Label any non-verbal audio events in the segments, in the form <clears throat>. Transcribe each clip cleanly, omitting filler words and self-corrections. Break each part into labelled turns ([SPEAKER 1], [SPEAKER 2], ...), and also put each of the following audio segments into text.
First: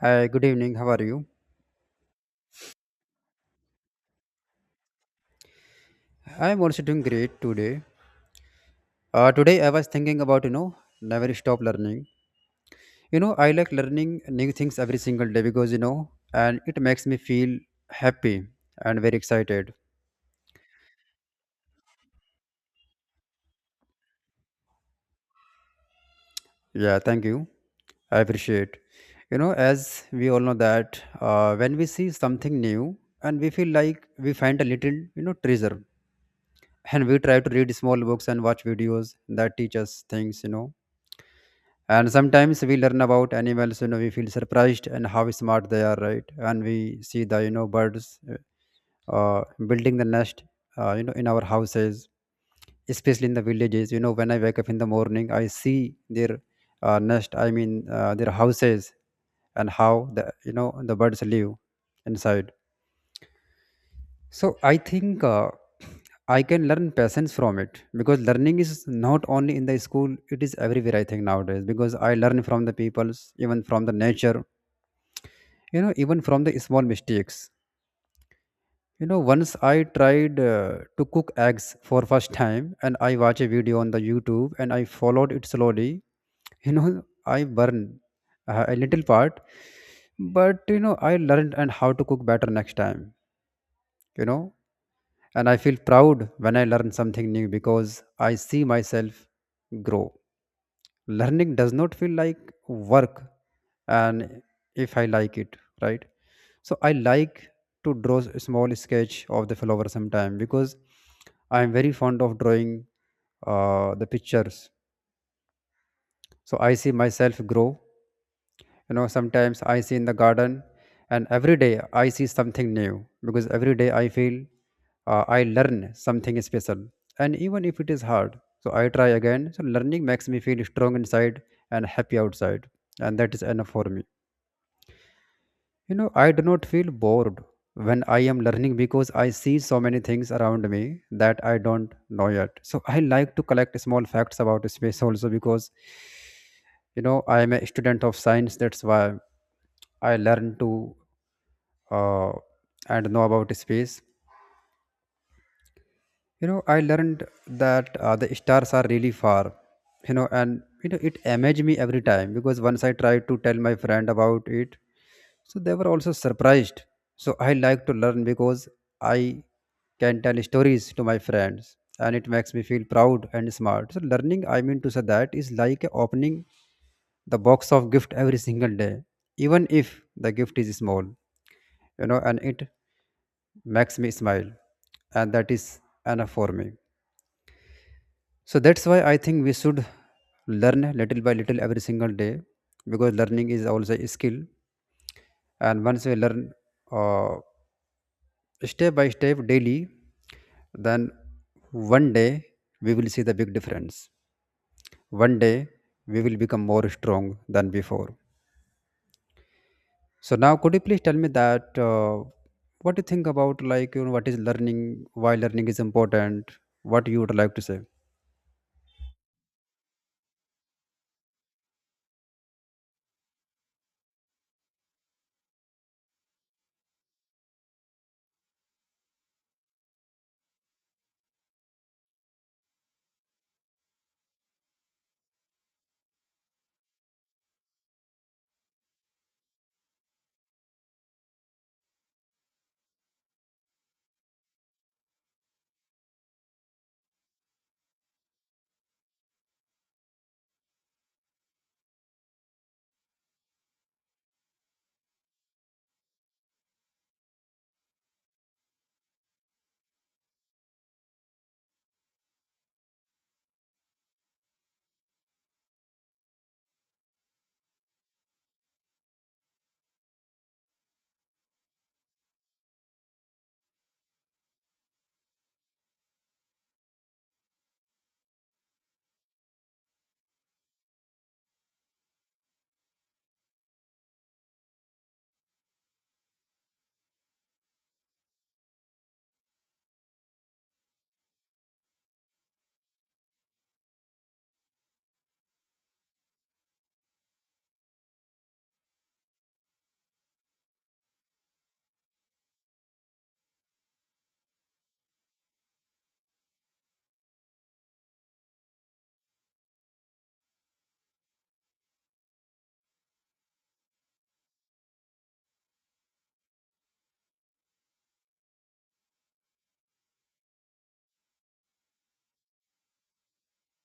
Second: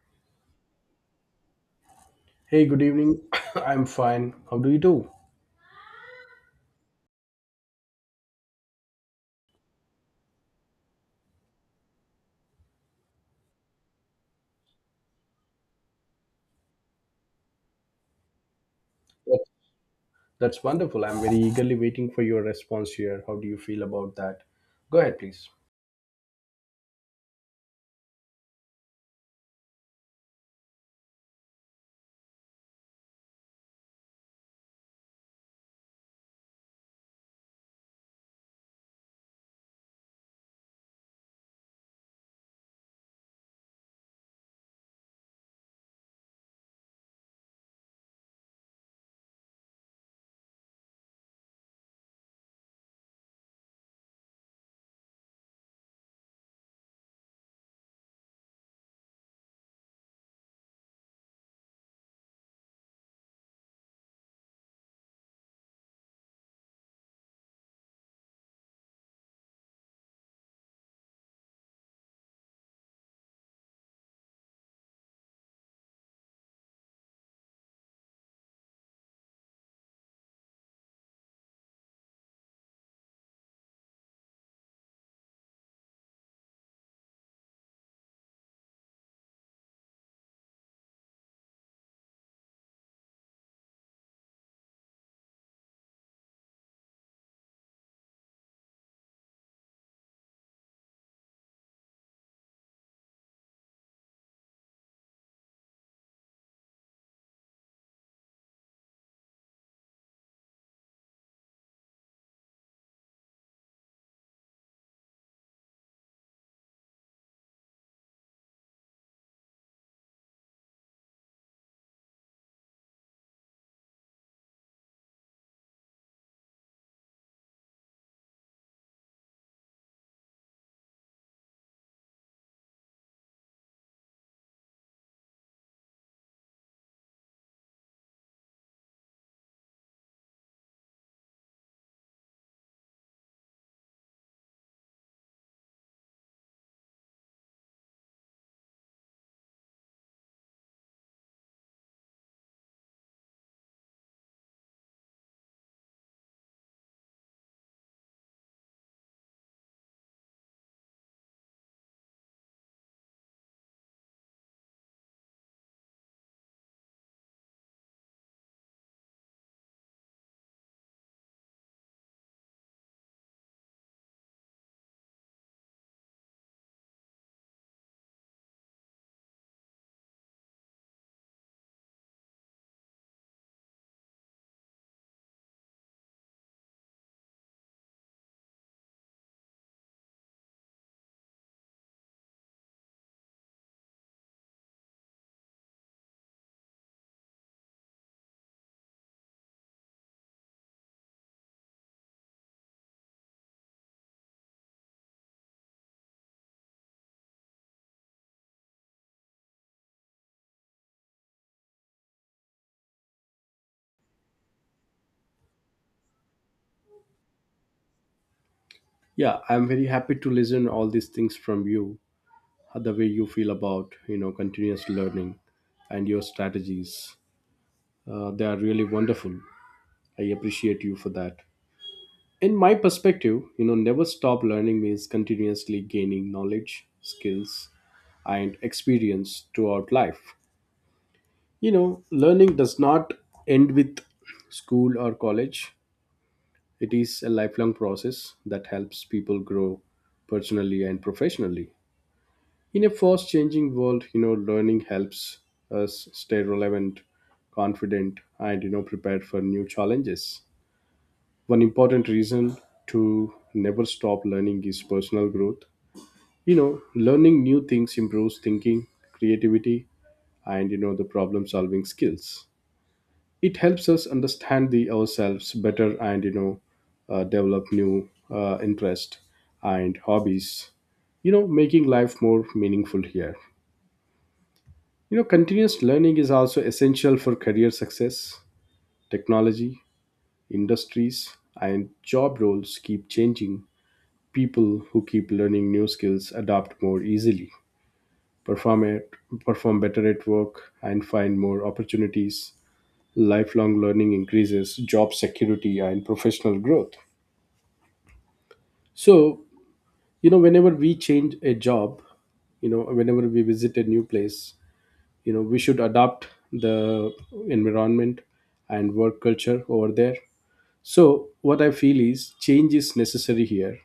[SPEAKER 1] Hi, good evening. How are you?
[SPEAKER 2] Hey, good evening. <coughs> I'm fine. How do you do?
[SPEAKER 1] I am also doing great today. Today I was thinking about never stop learning. You know I like learning new things every single day because you know and it makes me feel happy and very
[SPEAKER 2] That-
[SPEAKER 1] excited.
[SPEAKER 2] That's wonderful. I'm very eagerly waiting for your response here. How do you feel about that? Go ahead, please.
[SPEAKER 1] Yeah, thank you. I appreciate. You know as we all know that when we see something new and we feel like we find a little, you know, treasure <laughs> and we try to read small books and watch videos that teach us things, and sometimes we learn about animals, you know, we feel surprised and how smart they are, right, and we see the, you know, birds building the nest, you know, in our houses, especially in the villages. You know, when I wake up in the morning, I see their nest, their houses, and how the, you know, the birds live inside. So I think I can learn patience from it because learning is not only in the school; it is everywhere. I think nowadays because I learn from the peoples, even from the nature, you know, even from the small mistakes. You know, once I tried to cook eggs for first time, and I watched a video on the YouTube, and I followed it slowly. You know, I burned a little part, but you know, I learned and how to cook better next time. You know, and I feel proud when I learn something new because I see myself grow. Learning does not feel like work, and if I like it, right? So I like to draw a small sketch of the flower sometime because I am very fond of drawing the pictures. So I see myself grow. You know, sometimes I see in the garden, and every day I see something new because every day I feel I learn something special. And even if it is hard, so I try again. So learning makes me feel strong inside and happy outside, and that is enough for me. You know, I do not feel bored when I am learning because I see so many things around me that I don't know yet. So I like to collect small facts about space also because, you know, I am a student of science. That's why I learn to uh, and know about space. You know, I learned that the stars are really far. You know, and you know it amazed me every time because once I tried to tell my friend about it, so they were also surprised. So I like to learn because I can tell stories to my friends, and it makes me feel proud and smart. So learning, I mean to say, that is like opening the box of gift every single day, even if the gift is small. You know, and it makes me smile, and that is enough for me. So that's why I think we should learn little by little every single day because learning is also a skill. And once we learn, uh, step by step daily, then one day we will see the big difference. One day we will become more strong than before. So now, could you please tell me that what do you think about, like, you know, what is learning, why learning is important, what you would like to say?
[SPEAKER 2] Yeah, I'm very happy to listen all these things from you, the way you feel about, you know, continuous learning and your strategies. They are really wonderful. I appreciate you for that. In my perspective, you know, never stop learning means continuously gaining knowledge, skills, and experience throughout life. You know, learning does not end with school or college. It is a lifelong process that helps people grow personally and professionally. In a fast changing world, you know, learning helps us stay relevant, confident, and, you know, prepared for new challenges. One important reason to never stop learning is personal growth. You know, learning new things improves thinking, creativity, and, the problem solving skills. It helps us understand the ourselves better, and, you know, develop new interest and hobbies, you know, making life more meaningful here. You know, continuous learning is also essential for career success. Technology, industries, and job roles keep changing. People who keep learning new skills adapt more easily, perform at, perform better at work, and find more opportunities. Lifelong learning increases job security and professional growth. So, you know, whenever we change a job, you know, whenever we visit a new place, you know, we should adapt the environment and work culture over there. So what I feel is change is necessary here.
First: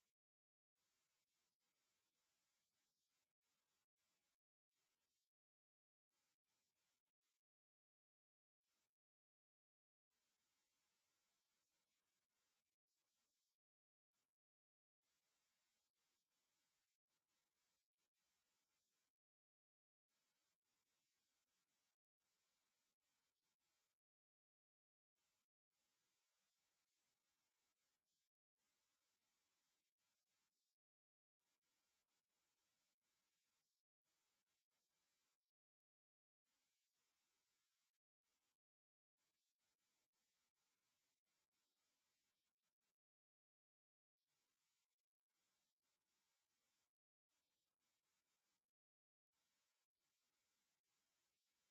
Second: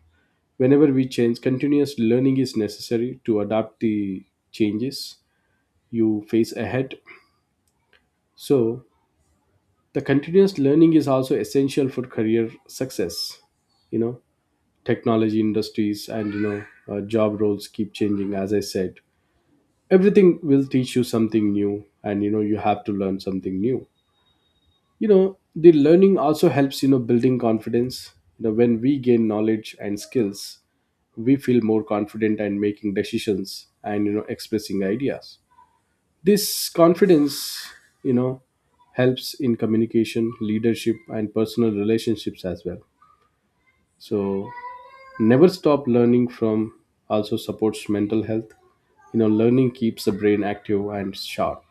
[SPEAKER 2] Whenever we change, continuous learning is necessary to adapt the changes you face ahead. So the continuous learning is also essential for career success. You know, technology, industries, and, job roles keep changing, as I said. Everything will teach you something new, and, you know, you have to learn something new. You know, the learning also helps, you know, building confidence. You know, when we gain knowledge and skills, we feel more confident and making decisions and, you know, expressing ideas. This confidence, you know, helps in communication, leadership, and personal relationships as well. So never stop learning from also supports mental health. You know, learning keeps the brain active and sharp.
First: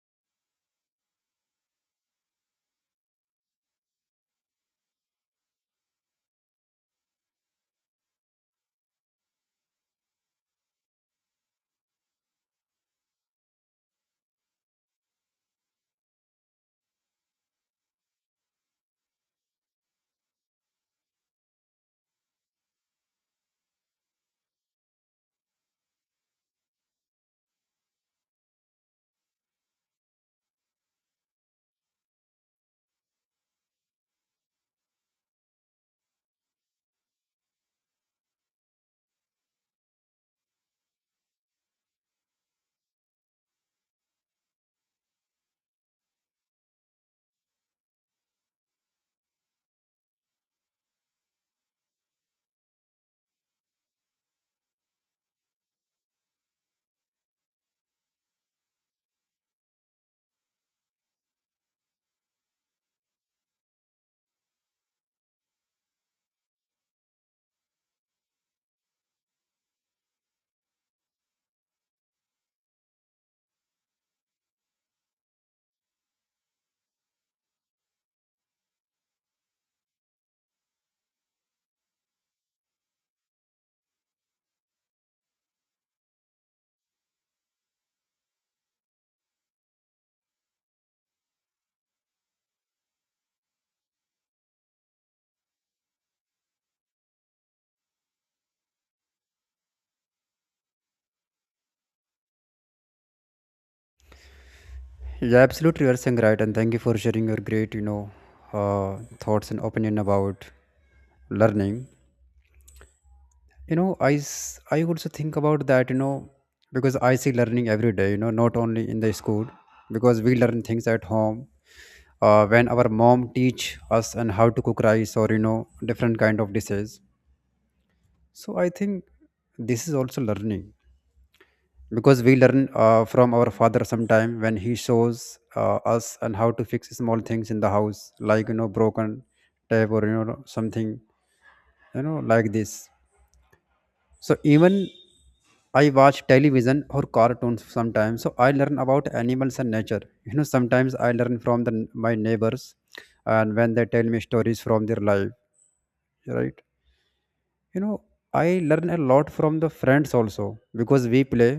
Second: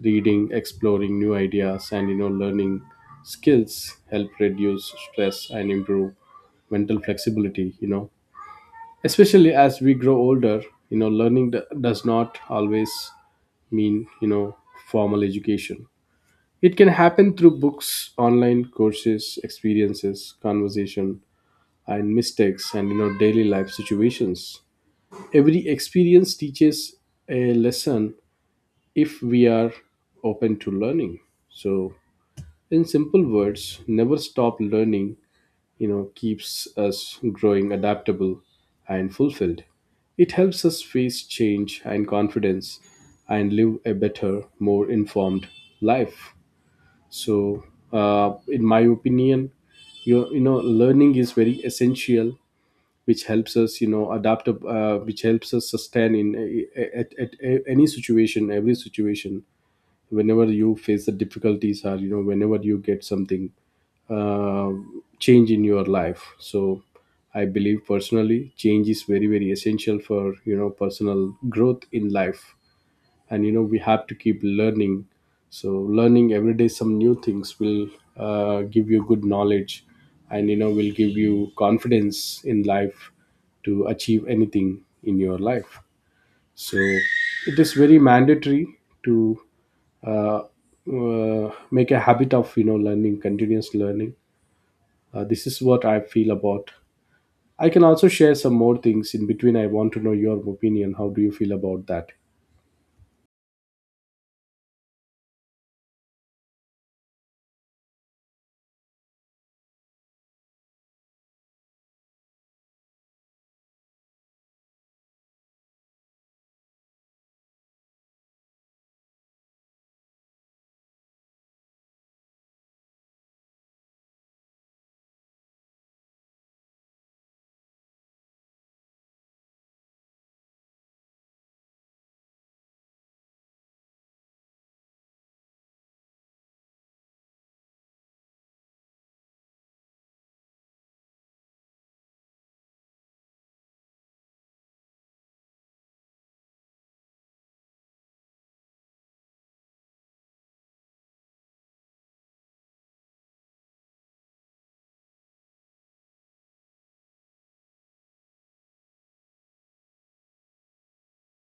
[SPEAKER 2] Reading, exploring new ideas, and, you know, learning skills help reduce stress and improve mental flexibility, you know, especially as we grow older. You know, learning does not always mean, you know, formal education. It can happen through books, online courses, experiences, conversation, and mistakes, and, you know, daily life situations. Every experience teaches a lesson if we are open to learning. So in simple words, never stop learning, you know, keeps us growing, adaptable, and fulfilled. It helps us face change and confidence, and live a better, more informed life. So, in my opinion, you know, learning is very essential, which helps us, you know, adapt, which helps us sustain at any situation, every situation, whenever you face the difficulties, or, you know, whenever you get something, uh, change in your life. So I believe, personally, change is very very essential for, you know, personal growth in life. And, you know, we have to keep learning. So learning every day some new things will give you good knowledge, and, you know, will give you confidence in life to achieve anything in your life. So it is very mandatory to uh, make a habit of, you know, learning, continuous learning. This is what I feel about. I can also share some more things in between. I want to know your opinion, how do you feel about that?
[SPEAKER 1] Yeah, absolutely, you are saying right, and thank you for sharing your great, you know, thoughts and opinion about learning. You know, I also think about that, you know, because I see learning every day. You know, not only in the school, because we learn things at home. When our mom teach us and how to cook rice, or you know, different kind of dishes, so I think this is also learning because we learn from our father sometime when he shows us and how to fix small things in the house, like you know, broken tap or you know something, you know, like this. So even I watch television or cartoons sometimes, so I learn about animals and nature. You know, sometimes I learn from the my neighbors and when they tell me stories from their life, right? You know, I learn a lot from the friends also because we play,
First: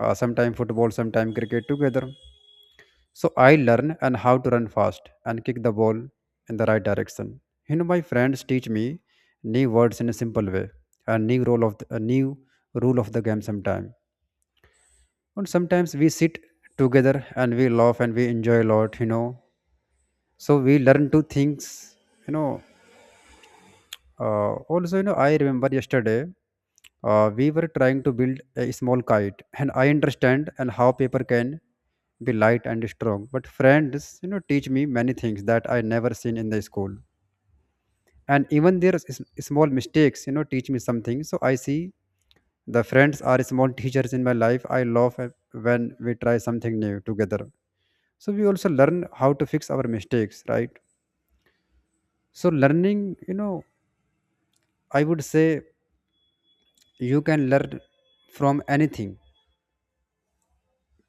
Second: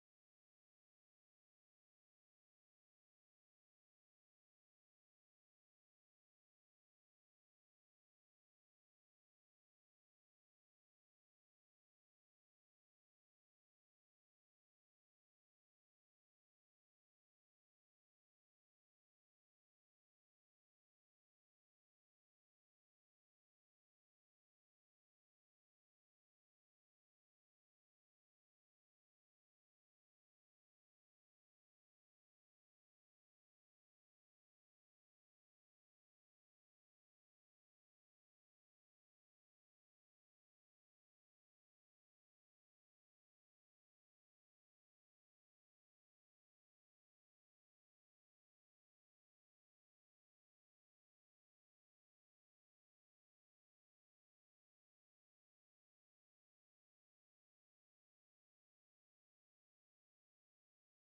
[SPEAKER 1] sometime football, sometimes cricket together. So I learn and how to run fast and kick the ball in the right direction. You know, my friends teach me new words in a simple way, a new rule of the game sometime. And sometimes we sit together and we laugh and we enjoy a lot, you know. So we learn to things, you know. Also, you know, I remember yesterday we were trying to build a small kite, and I understand and how paper can be light and strong. But friends, you know, teach me many things that I never seen in the school, and even their small mistakes, you know, teach me something. So I see the friends are small teachers in my life. I love when we try something new together. So we also learn how to fix our mistakes, right? So learning, you know, I would say you can learn from anything,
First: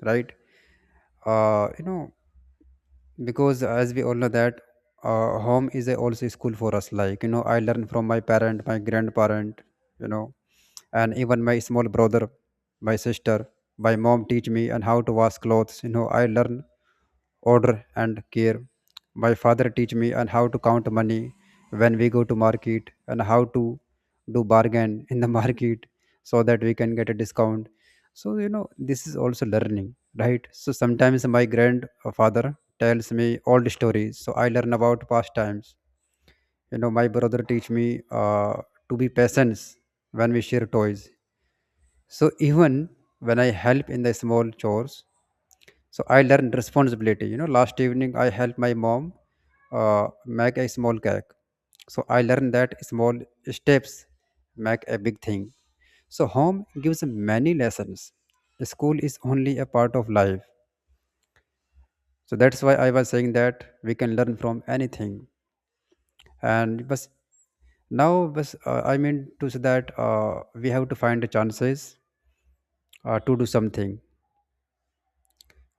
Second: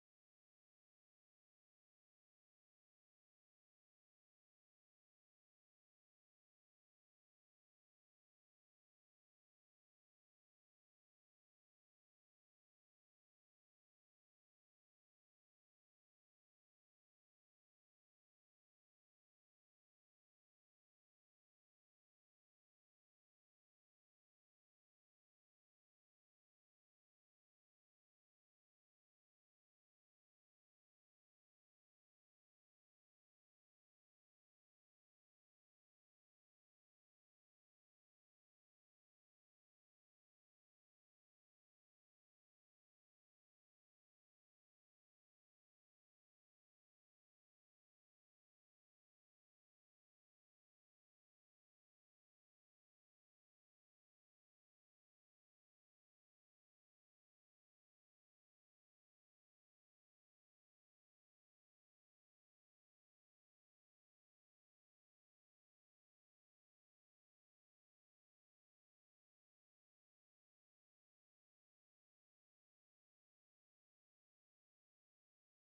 [SPEAKER 1] right? You know, because as we all know that home is a also school for us. Like you know, I learned from my parent, my grandparent, you know, and even my small brother, my sister. My mom teach me and how to wash clothes. You know, I learn order and care. My father teach me and how to count money when we go to market and how to do bargain in the <laughs> market so that we can get a discount. So, you know, this is also learning, right? So sometimes my grandfather tells me old stories. So I learn about past times. You know, my brother teach me to be patient when we share toys. So even when I help in the small chores, so I learn responsibility. You know, last evening I helped my mom make a small cake. So I learned that small steps make a big thing. So home gives many lessons. School is only a part of life. So that's why I was saying that we can learn from anything. And but but I mean to say that we have to find the chances to do something.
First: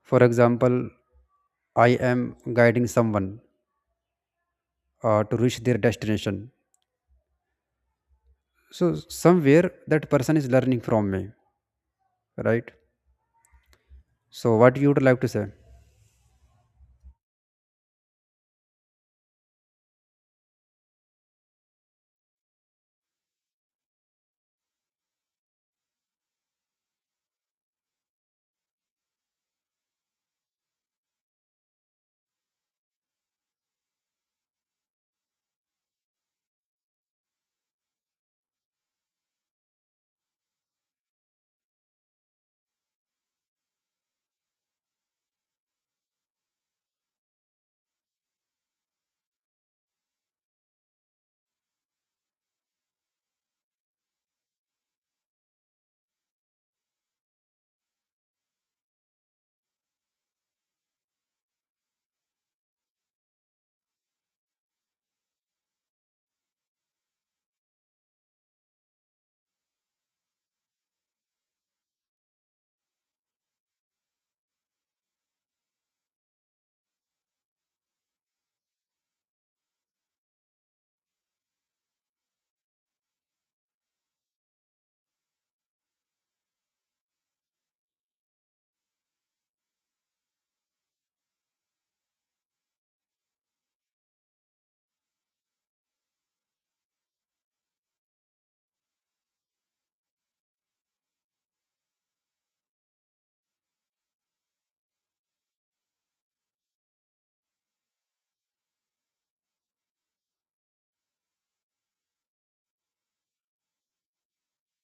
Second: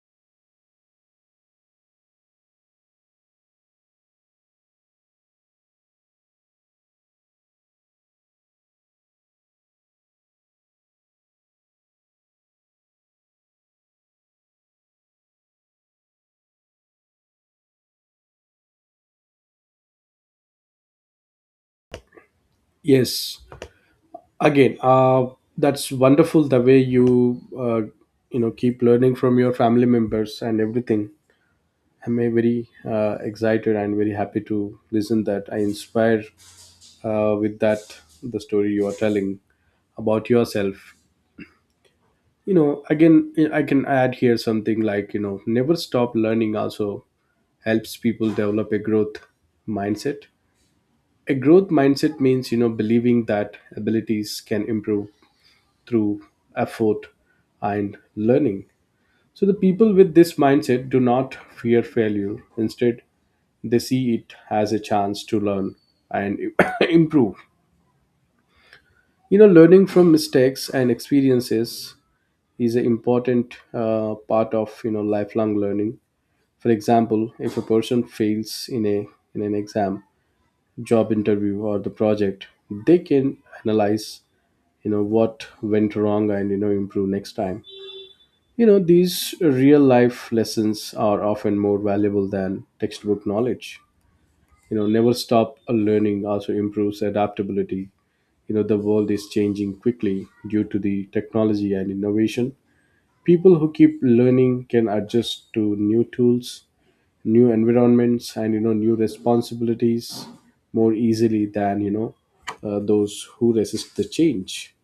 [SPEAKER 1] For example, I am guiding someone to reach their destination. So somewhere that person is learning from me, right? So what you would like to say?
[SPEAKER 2] Yes, again, that's wonderful, the way you, you know, keep learning from your family members and everything. I'm, very excited and very happy to listen that I inspire, with that the story you are telling about yourself. You know, again, I can add here something like, you know, never stop learning also helps people develop a growth mindset. A growth mindset means, you know, believing that abilities can improve through effort and learning. So, the people with this mindset do not fear failure. Instead, they see it as a chance to learn and <coughs> improve. You know, learning from mistakes and experiences is an important part of, you know, lifelong learning. For example, if a person fails in an exam, job interview, or the project, they can analyze, you know, what went wrong, and, you know, improve next time. You know, these real life lessons are often more valuable than textbook knowledge. You know, never stop learning also improves adaptability. You know, the world is changing quickly due to the technology and innovation. People who keep learning can adjust to new tools, new environments, and, you know, new responsibilities more easily than, those who resist the change.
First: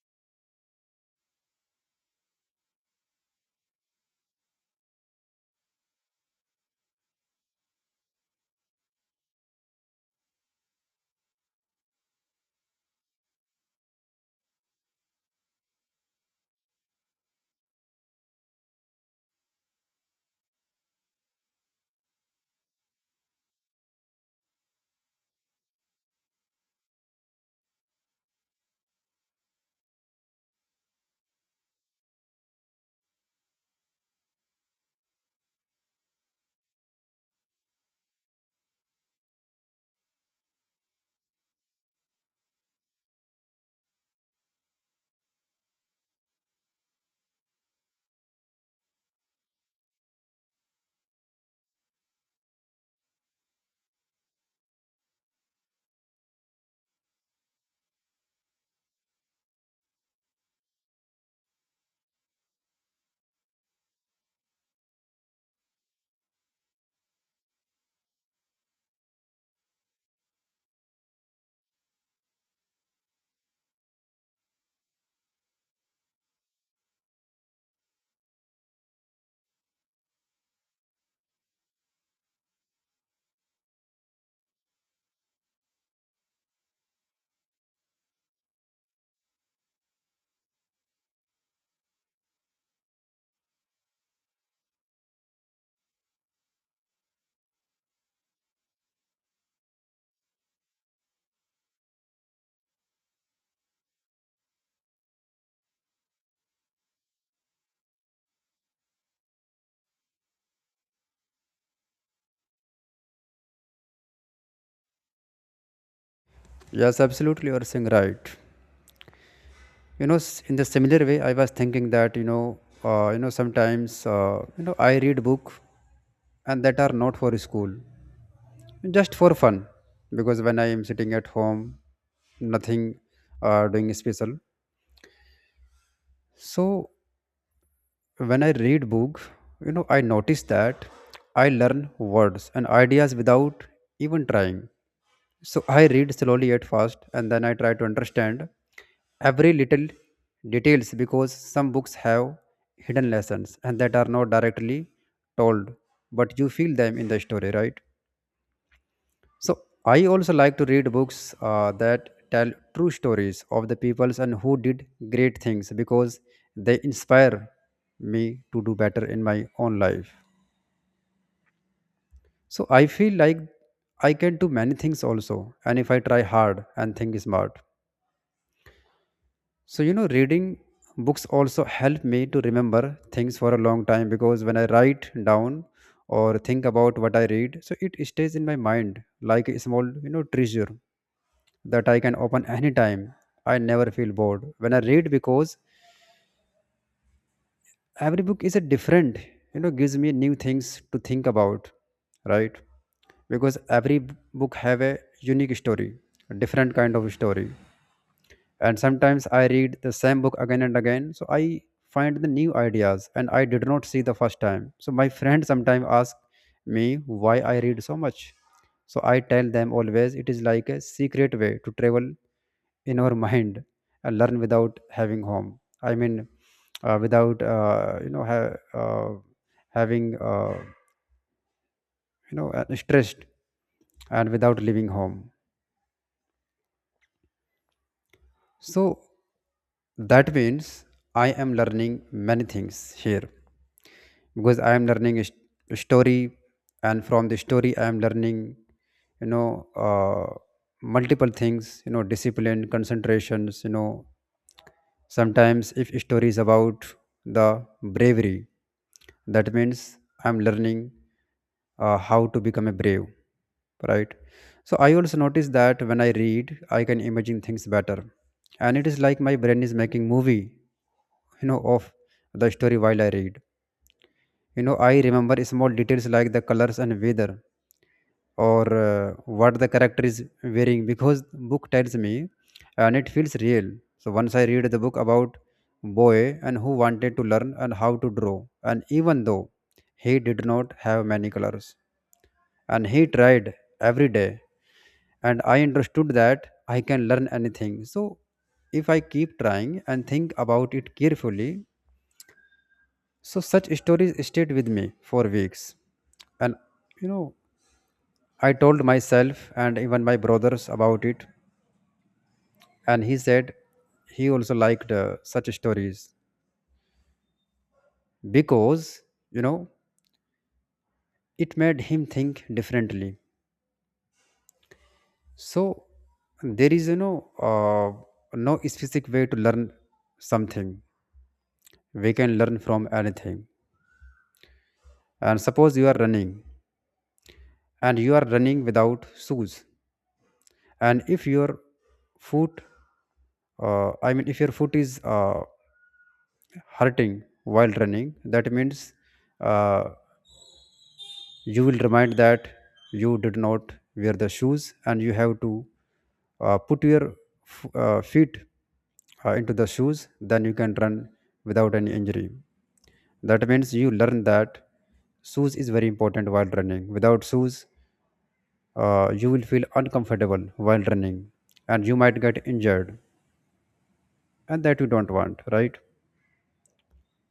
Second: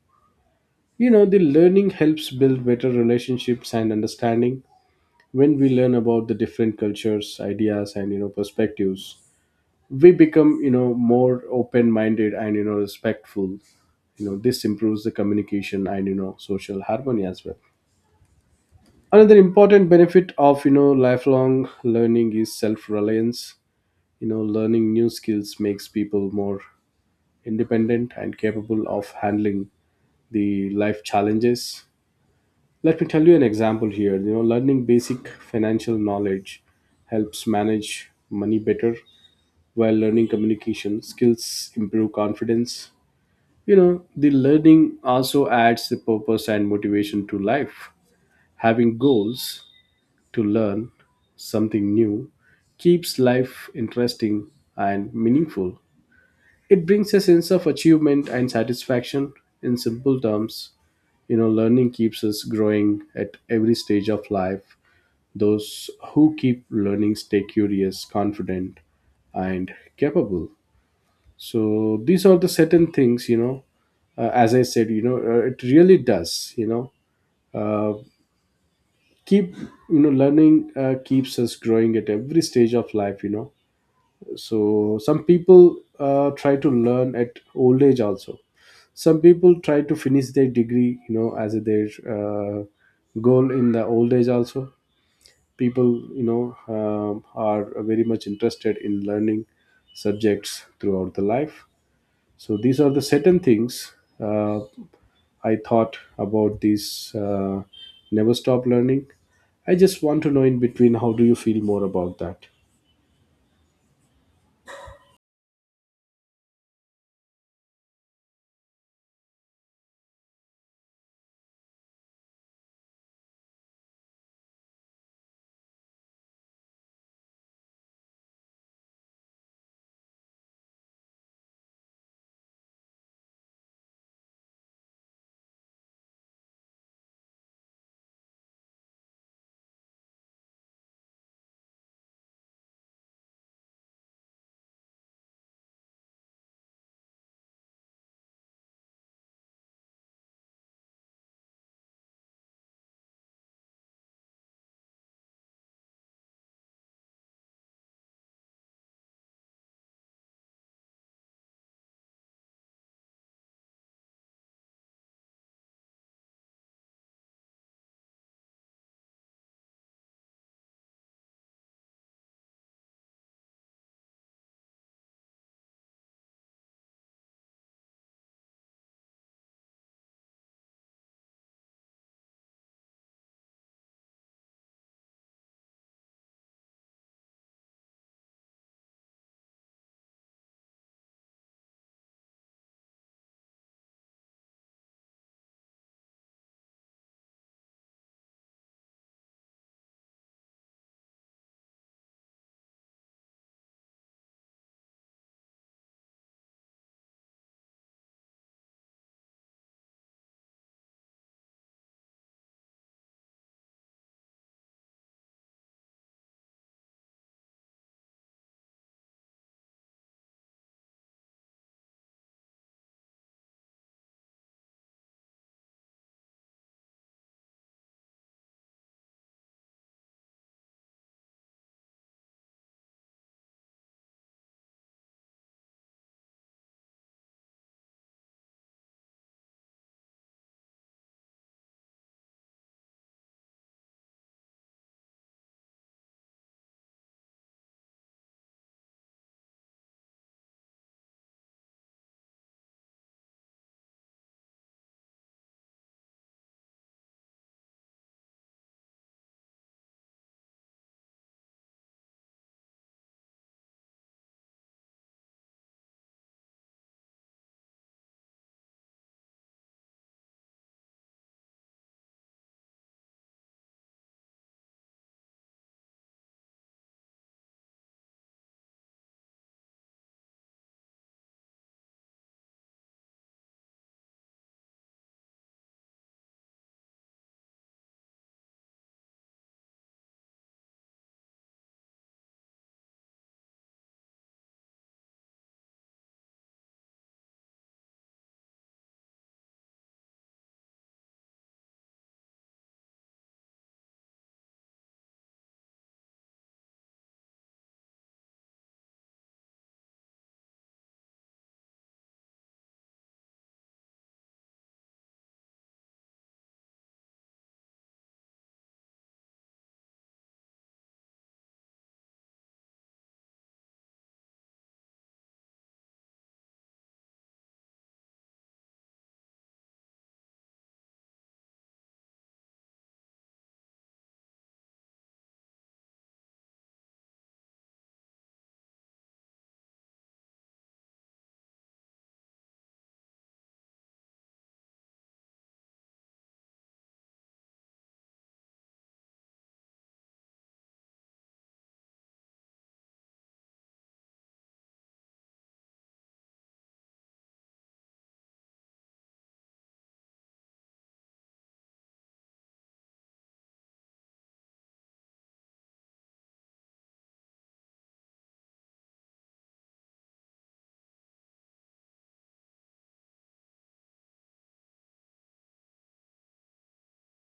[SPEAKER 2] You know, the learning helps build better relationships and understanding. When we learn about the different cultures, ideas, and, you know, perspectives, we become, you know, more open minded and, you know, respectful. You know, this improves the communication and, you know, social harmony as well. Another important benefit of, you know, lifelong learning is self reliance. You know, learning new skills makes people more independent and capable of handling the life challenges. Let me tell you an example here. You know, learning basic financial knowledge helps manage money better, while learning communication skills improve confidence. You know, the learning also adds the purpose and motivation to life. Having goals to learn something new keeps life interesting and meaningful. It brings a sense of achievement and satisfaction, in simple terms. You know, learning keeps us growing at every stage of life. Those who keep learning stay curious, confident, and capable. So these are the certain things, you know. As I said, you know, it really does, you know. Uh, keep, you know, learning, keeps us growing at every stage of life, you know. So some people try to learn at old age also. Some people try to finish their degree, you know, as their goal in the old age also. People, you know, are very much interested in learning subjects throughout the life. So these are the certain things uh, I thought about this, never stop learning. I just want to know in between how do you feel more about that.
[SPEAKER 1] Yes, absolutely. You are saying right. You know, in the similar way, I was thinking that you know, sometimes you know, I read book and that are not for school, just for fun, because when I am sitting at home, nothing doing special. So when I read book, you know, I notice that I learn words and ideas without even trying. So I read slowly at first, and then I try to understand every little details because some books have hidden lessons and that are not directly told, but you feel them in the story, right? So I also like to read books that tell true stories of the peoples and who did great things because they inspire me to do better in my own life. So I feel like I can do many things also, and if I try hard and think smart. So you know, reading books also help me to remember things for a long time because when I write down or think about what I read, so it stays in my mind like a small, you know, treasure that I can open anytime. I never feel bored when I read because every book is a different, you know, gives me new things to think about, right? Because every book have a unique story, a different kind of story. And sometimes I read the same book again and again, so I find the new ideas and I did not see the first time. So my friend sometimes ask me why I read so much. So I tell them always it is like a secret way to travel in our mind, learn without having home, i mean without you know having you know stressed and without leaving home. So that means I am learning many things here because I am learning a a story, and from the story I am learning, you know, multiple things, you know, discipline, concentrations, you know. Sometimes, if story is about the bravery, that means I'm learning how to become a brave, right? So I also notice that when I read, I can imagine things better, and it is like my brain is making movie, you know, of the story while I read. You know, I remember small details like the colors and weather, or what the character is wearing because book tells me and it feels real. So once I read the book about boy and who wanted to learn and how to draw, and even though he did not have many colors, and he tried every day, and I understood that I can learn anything, so if I keep trying and think about it carefully. So such stories stayed with me for weeks, and you know, I told myself and even my brothers about it, and he said he also liked such stories because you know it made him think differently. So there is no specific way to learn something. We can learn from anything. And suppose you are running and you are running without shoes, and if your foot, I mean, if your foot is hurting while running, that means uh, you will remind that you did not wear the shoes and you have to put your feet into the shoes, then you can run without any injury. That means you learn that shoes is very important while running. Without shoes, you will feel uncomfortable while running and you might get injured, and that you don't want, right?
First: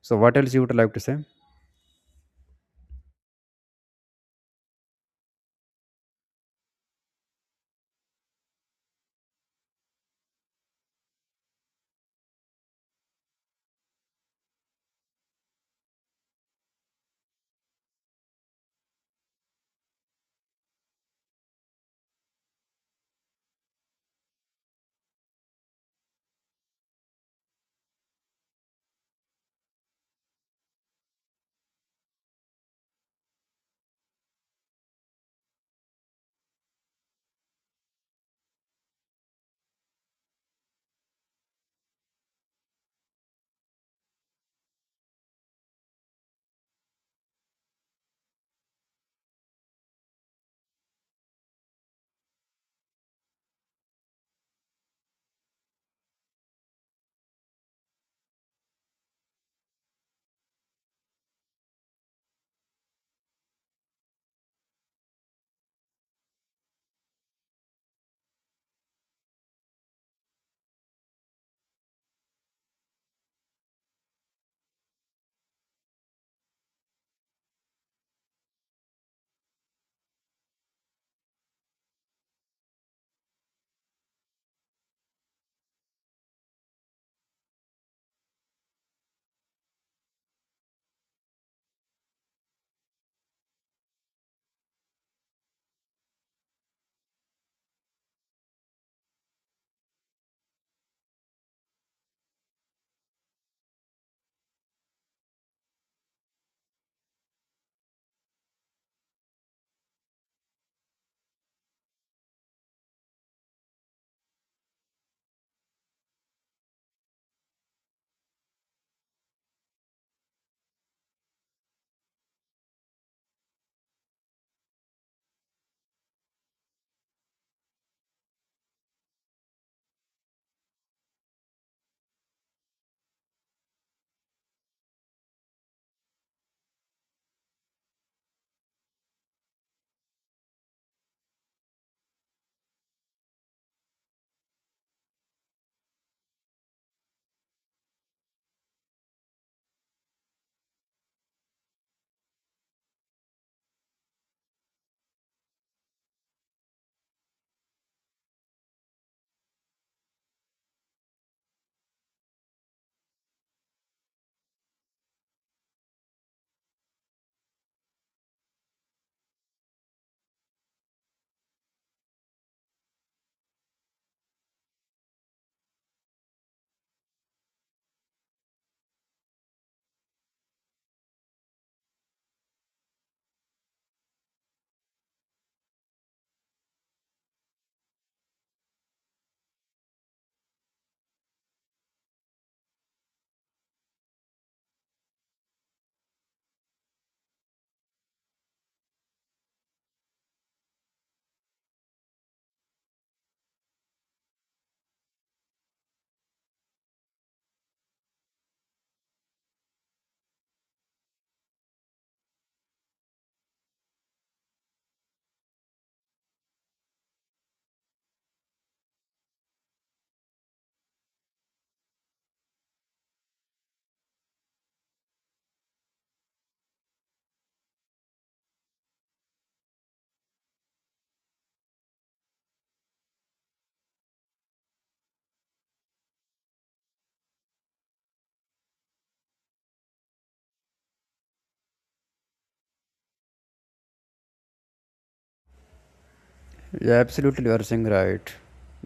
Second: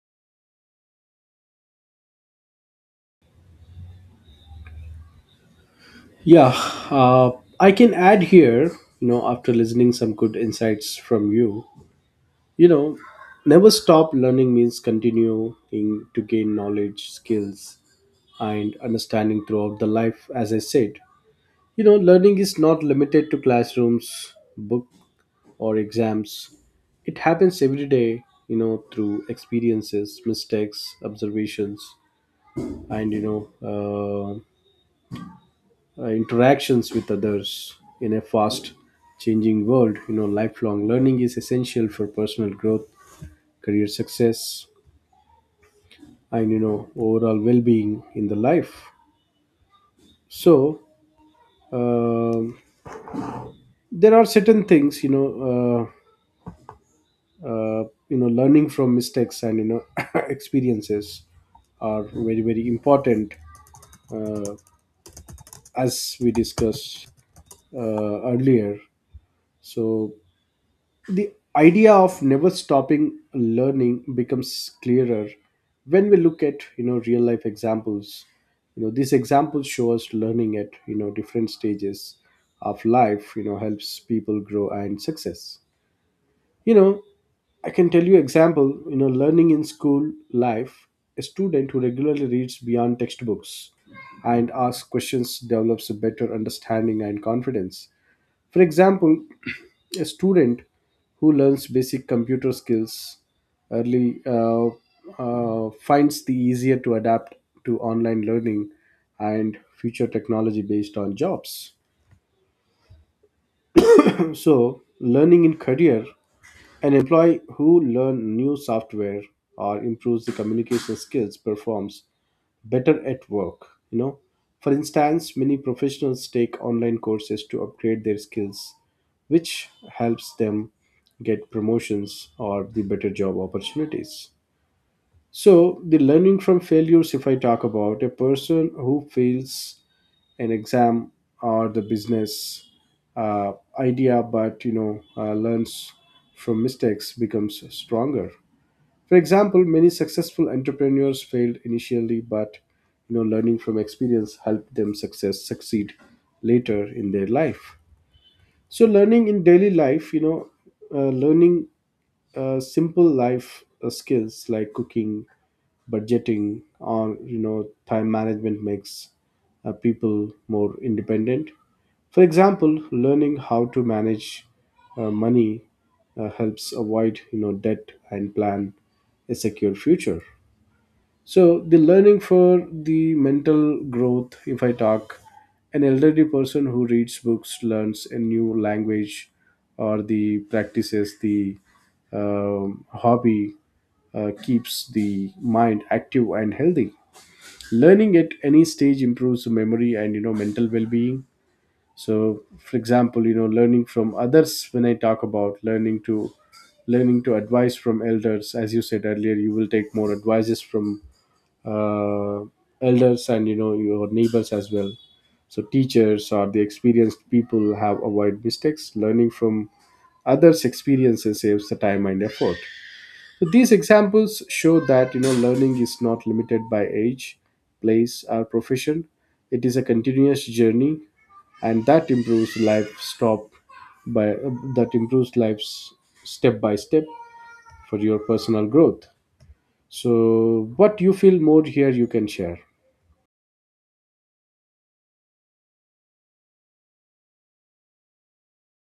[SPEAKER 1] So, what else you would like to say?
[SPEAKER 2] Yeah, uh, I can add here, you know, after listening some good insights from you. You know, never stop learning means continuing to gain knowledge, skills, and understanding throughout the life, as I said. You know, learning is not limited to classrooms, book, or exams. It happens every day, you know, through experiences, mistakes, observations, and, interactions with others. In a fast changing world, you know, lifelong learning is essential for personal growth, career success, and, you know, overall well-being in the life. So, um, there are certain things, uh, you know, learning from mistakes and, you know, <laughs> experiences are very very important, uh, as we discussed earlier. So the idea of never stopping learning becomes clearer when we look at, you know, real life examples. You know, these examples show us learning at, you know, different stages of life, you know, helps people grow and success. You know, I can tell you example, you know, learning in school life, a student who regularly reads beyond textbooks and asks questions develops a better understanding and confidence. For example, <clears throat> a student who learns basic computer skills early finds the easier to adapt to online learning and future technology based on jobs. So, learning in career, an employee who learns new software or improves the communication skills performs better at work. You know, for instance, many professionals take online courses to upgrade their skills, which helps them get promotions or the better job opportunities. So, the learning from failures, if I talk about a person who fails an exam or the business uh, idea, but, you know, learns from mistakes becomes stronger. For example, many successful entrepreneurs failed initially, but, you know, learning from experience helped them success succeed later in their life. So, learning in daily life, you know, learning simple life skills like cooking, budgeting, or, you know, time management makes people more independent. For example, learning how to manage money helps avoid, you know, debt and plan a secure future. So the learning for the mental growth, if I talk, an elderly person who reads books, learns a new language, or the practices the hobby keeps the mind active and healthy. Learning at any stage improves memory and, you know, mental well-being. So for example, you know, learning from others, when I talk about learning to advise from elders, as you said earlier, you will take more advices from uh, elders and, you know, your neighbors as well. So teachers or the experienced people have avoid mistakes. Learning from others experiences saves the time and effort. So these examples show that, you know, learning is not limited by age, place, or profession. It is a continuous journey, and that improves life stop by that improves lives step by step for your personal growth. So what you feel more here, you can share.
[SPEAKER 1] Yeah, absolutely, you are saying right,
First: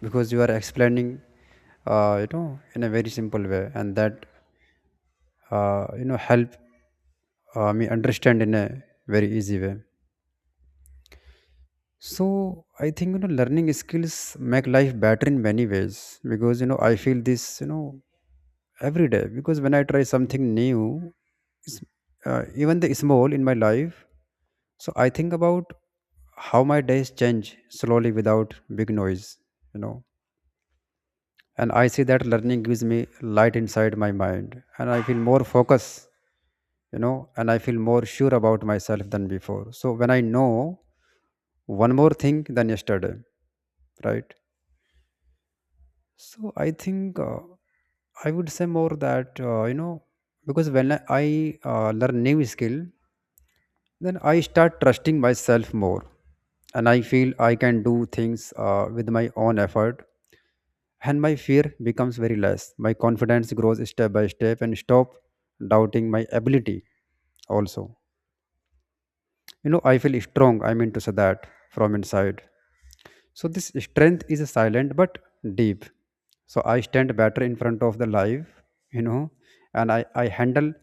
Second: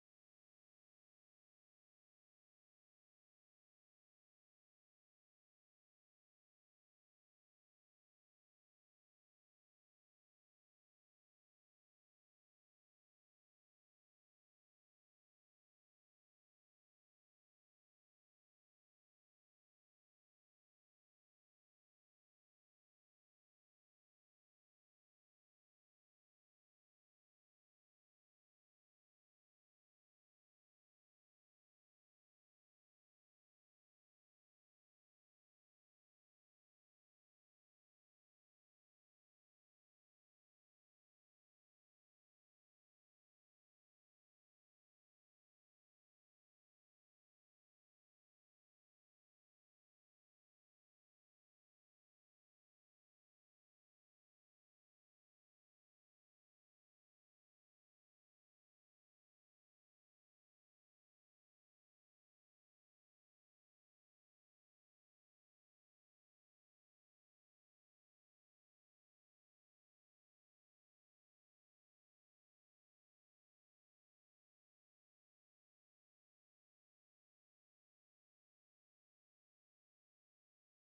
[SPEAKER 1] because you are explaining, you know, in a very simple way, and that you know help me understand in a very easy way. So I think you know learning skills make life better in many ways because you know I feel this you know every day, because when I try something new, it's, even the small in my life, so I think about how my days change slowly without big noise, you know, and I see that learning gives me light inside my mind, and I feel more focused, you know, and I feel more sure about myself than before, so when I know one more thing than yesterday, right? So I think I would say more that you know, because when I learn new skill, then I start trusting myself more, and I feel I can do things with my own effort, and my fear becomes very less. My confidence grows step by step and stop doubting my ability also. You know, I feel strong, I mean to say that from inside. So this strength is silent but deep. So I stand better in front of the life, you know, and I handle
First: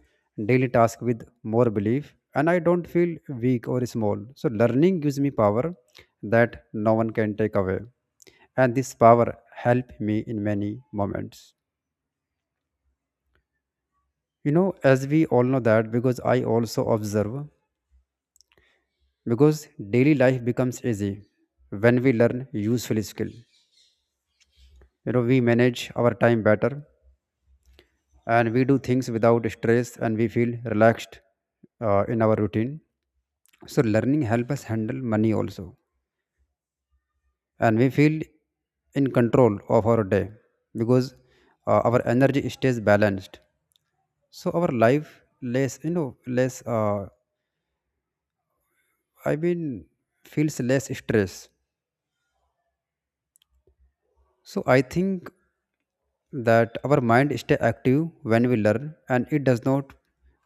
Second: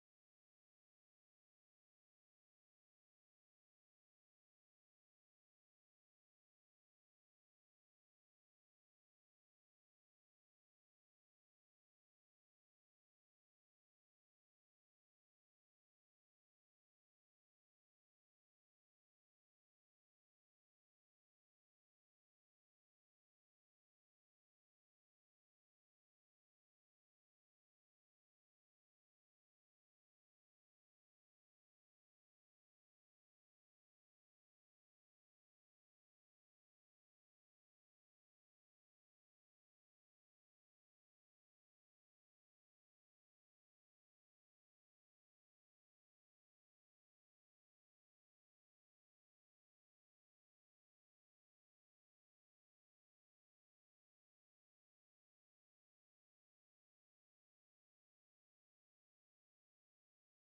[SPEAKER 1] daily task with more belief, and I don't feel weak or small. So learning gives me power that no one can take away. And this power help me in many moments. You know, as we all know that, because I also observe, because daily life becomes easy when we learn useful skill, you know, we manage our time better, and we do things without stress, and we feel relaxed in our routine. So learning help us handle money also, and we feel in control of our day, because our energy stays balanced, so our life less you know less I mean feels less stress. So I think that our mind stay active when we learn, and it does not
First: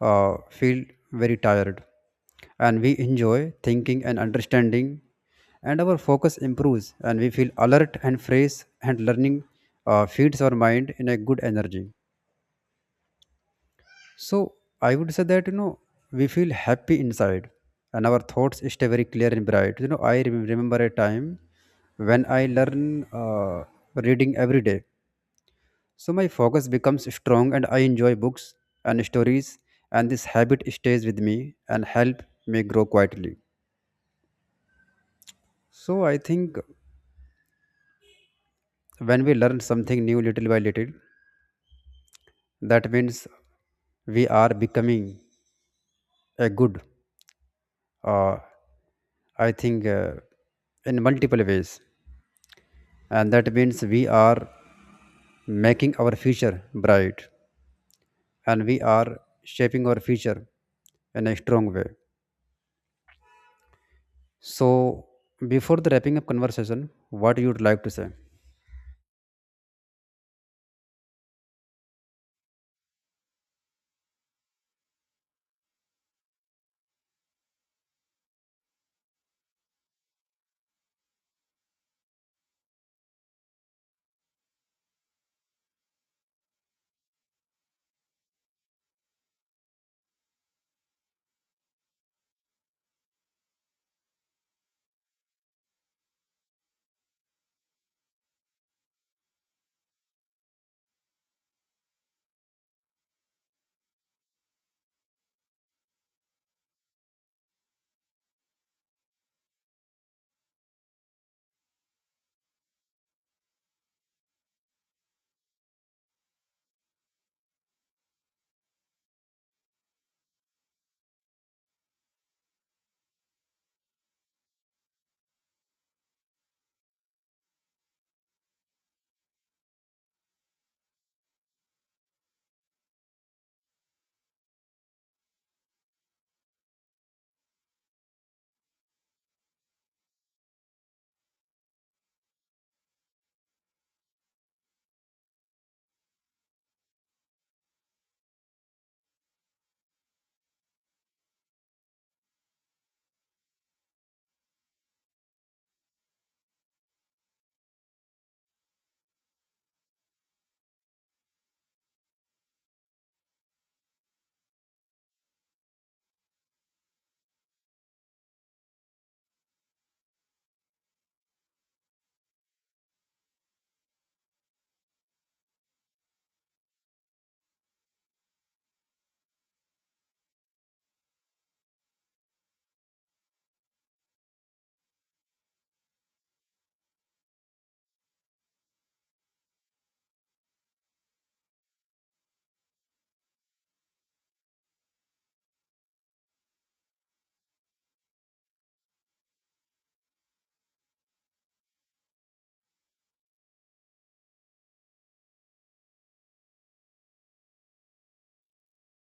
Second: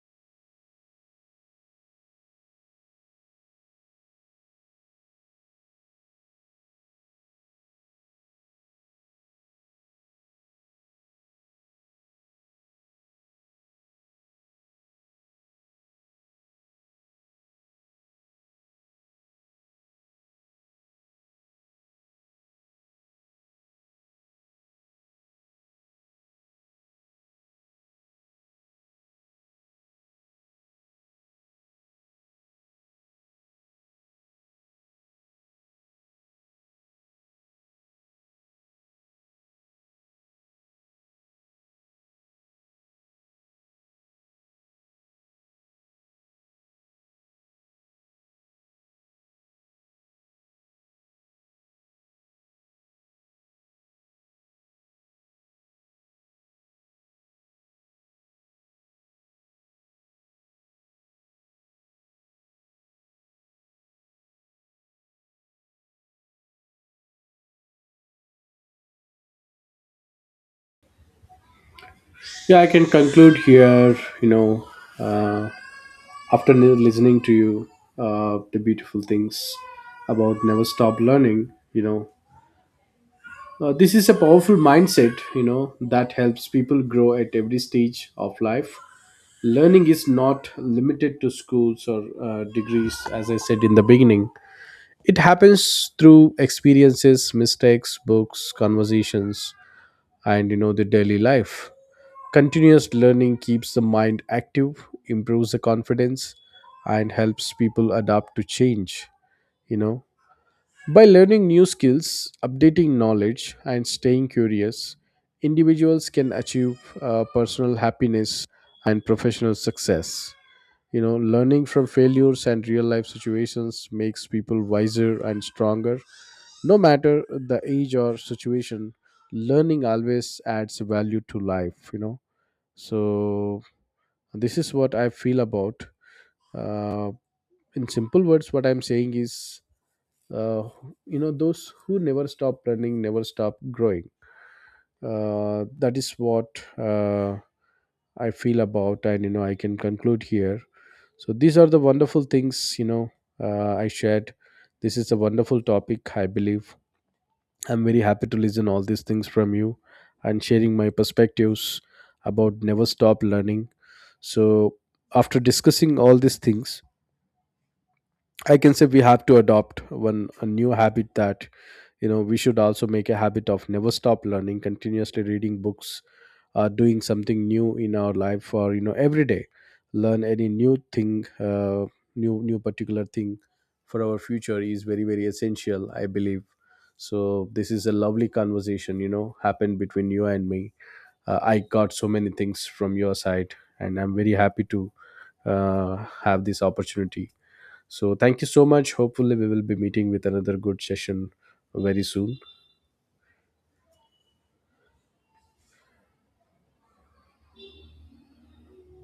[SPEAKER 1] feel very tired, and we enjoy thinking and understanding, and our focus improves, and we feel alert and fresh, and learning feeds our mind in a good energy. So I would say that you know we feel happy inside, and our thoughts stay very clear and bright. You know, I remember a time when I learn reading every day. So my focus becomes strong and I enjoy books and stories, and this habit stays with me and help me grow quietly. So I think when we learn something new little by little, that means we are becoming a good, uh, I think, uh, in multiple ways. And that means we are making our future bright, and we are shaping our future in a strong way. So, before the wrapping up conversation, what you would like to say?
[SPEAKER 2] Yeah, I can conclude here. You know, uh, after listening to you, the beautiful things about never stop learning. You know, this is a powerful mindset, you know, that helps people grow at every stage of life. Learning is not limited to schools or degrees, as I said in the beginning. It happens through experiences, mistakes, books, conversations, and, you know, the daily life. Continuous learning keeps the mind active, improves the confidence, and helps people adapt to change, you know, by learning new skills, updating knowledge, and staying curious. Individuals can achieve personal happiness and professional success. You know, learning from failures and real life situations makes people wiser and stronger. No matter the age or situation, learning always adds value to life, you know. So, this is what I feel about. Uh, in simple words, what I'm saying is, uh, you know, those who never stop learning never stop growing. That is what, uh, I feel about, and, you know, I can conclude here. So these are the wonderful things, you know, I shared. This is a wonderful topic, I believe. I'm very happy to listen all these things from you and sharing my perspectives about never stop learning. So after discussing all these things, I can say we have to adopt one a new habit, that, you know, we should also make a habit of never stop learning, continuously reading books, doing something new in our life, or, you know, every day learn any new thing, uh, new particular thing for our future, is very very essential, I believe. So this is a lovely conversation, you know, happened between you and me. I got so many things from your side, and I'm very happy to uh, have this opportunity. So thank you so much. Hopefully, we will be meeting with another good session very soon.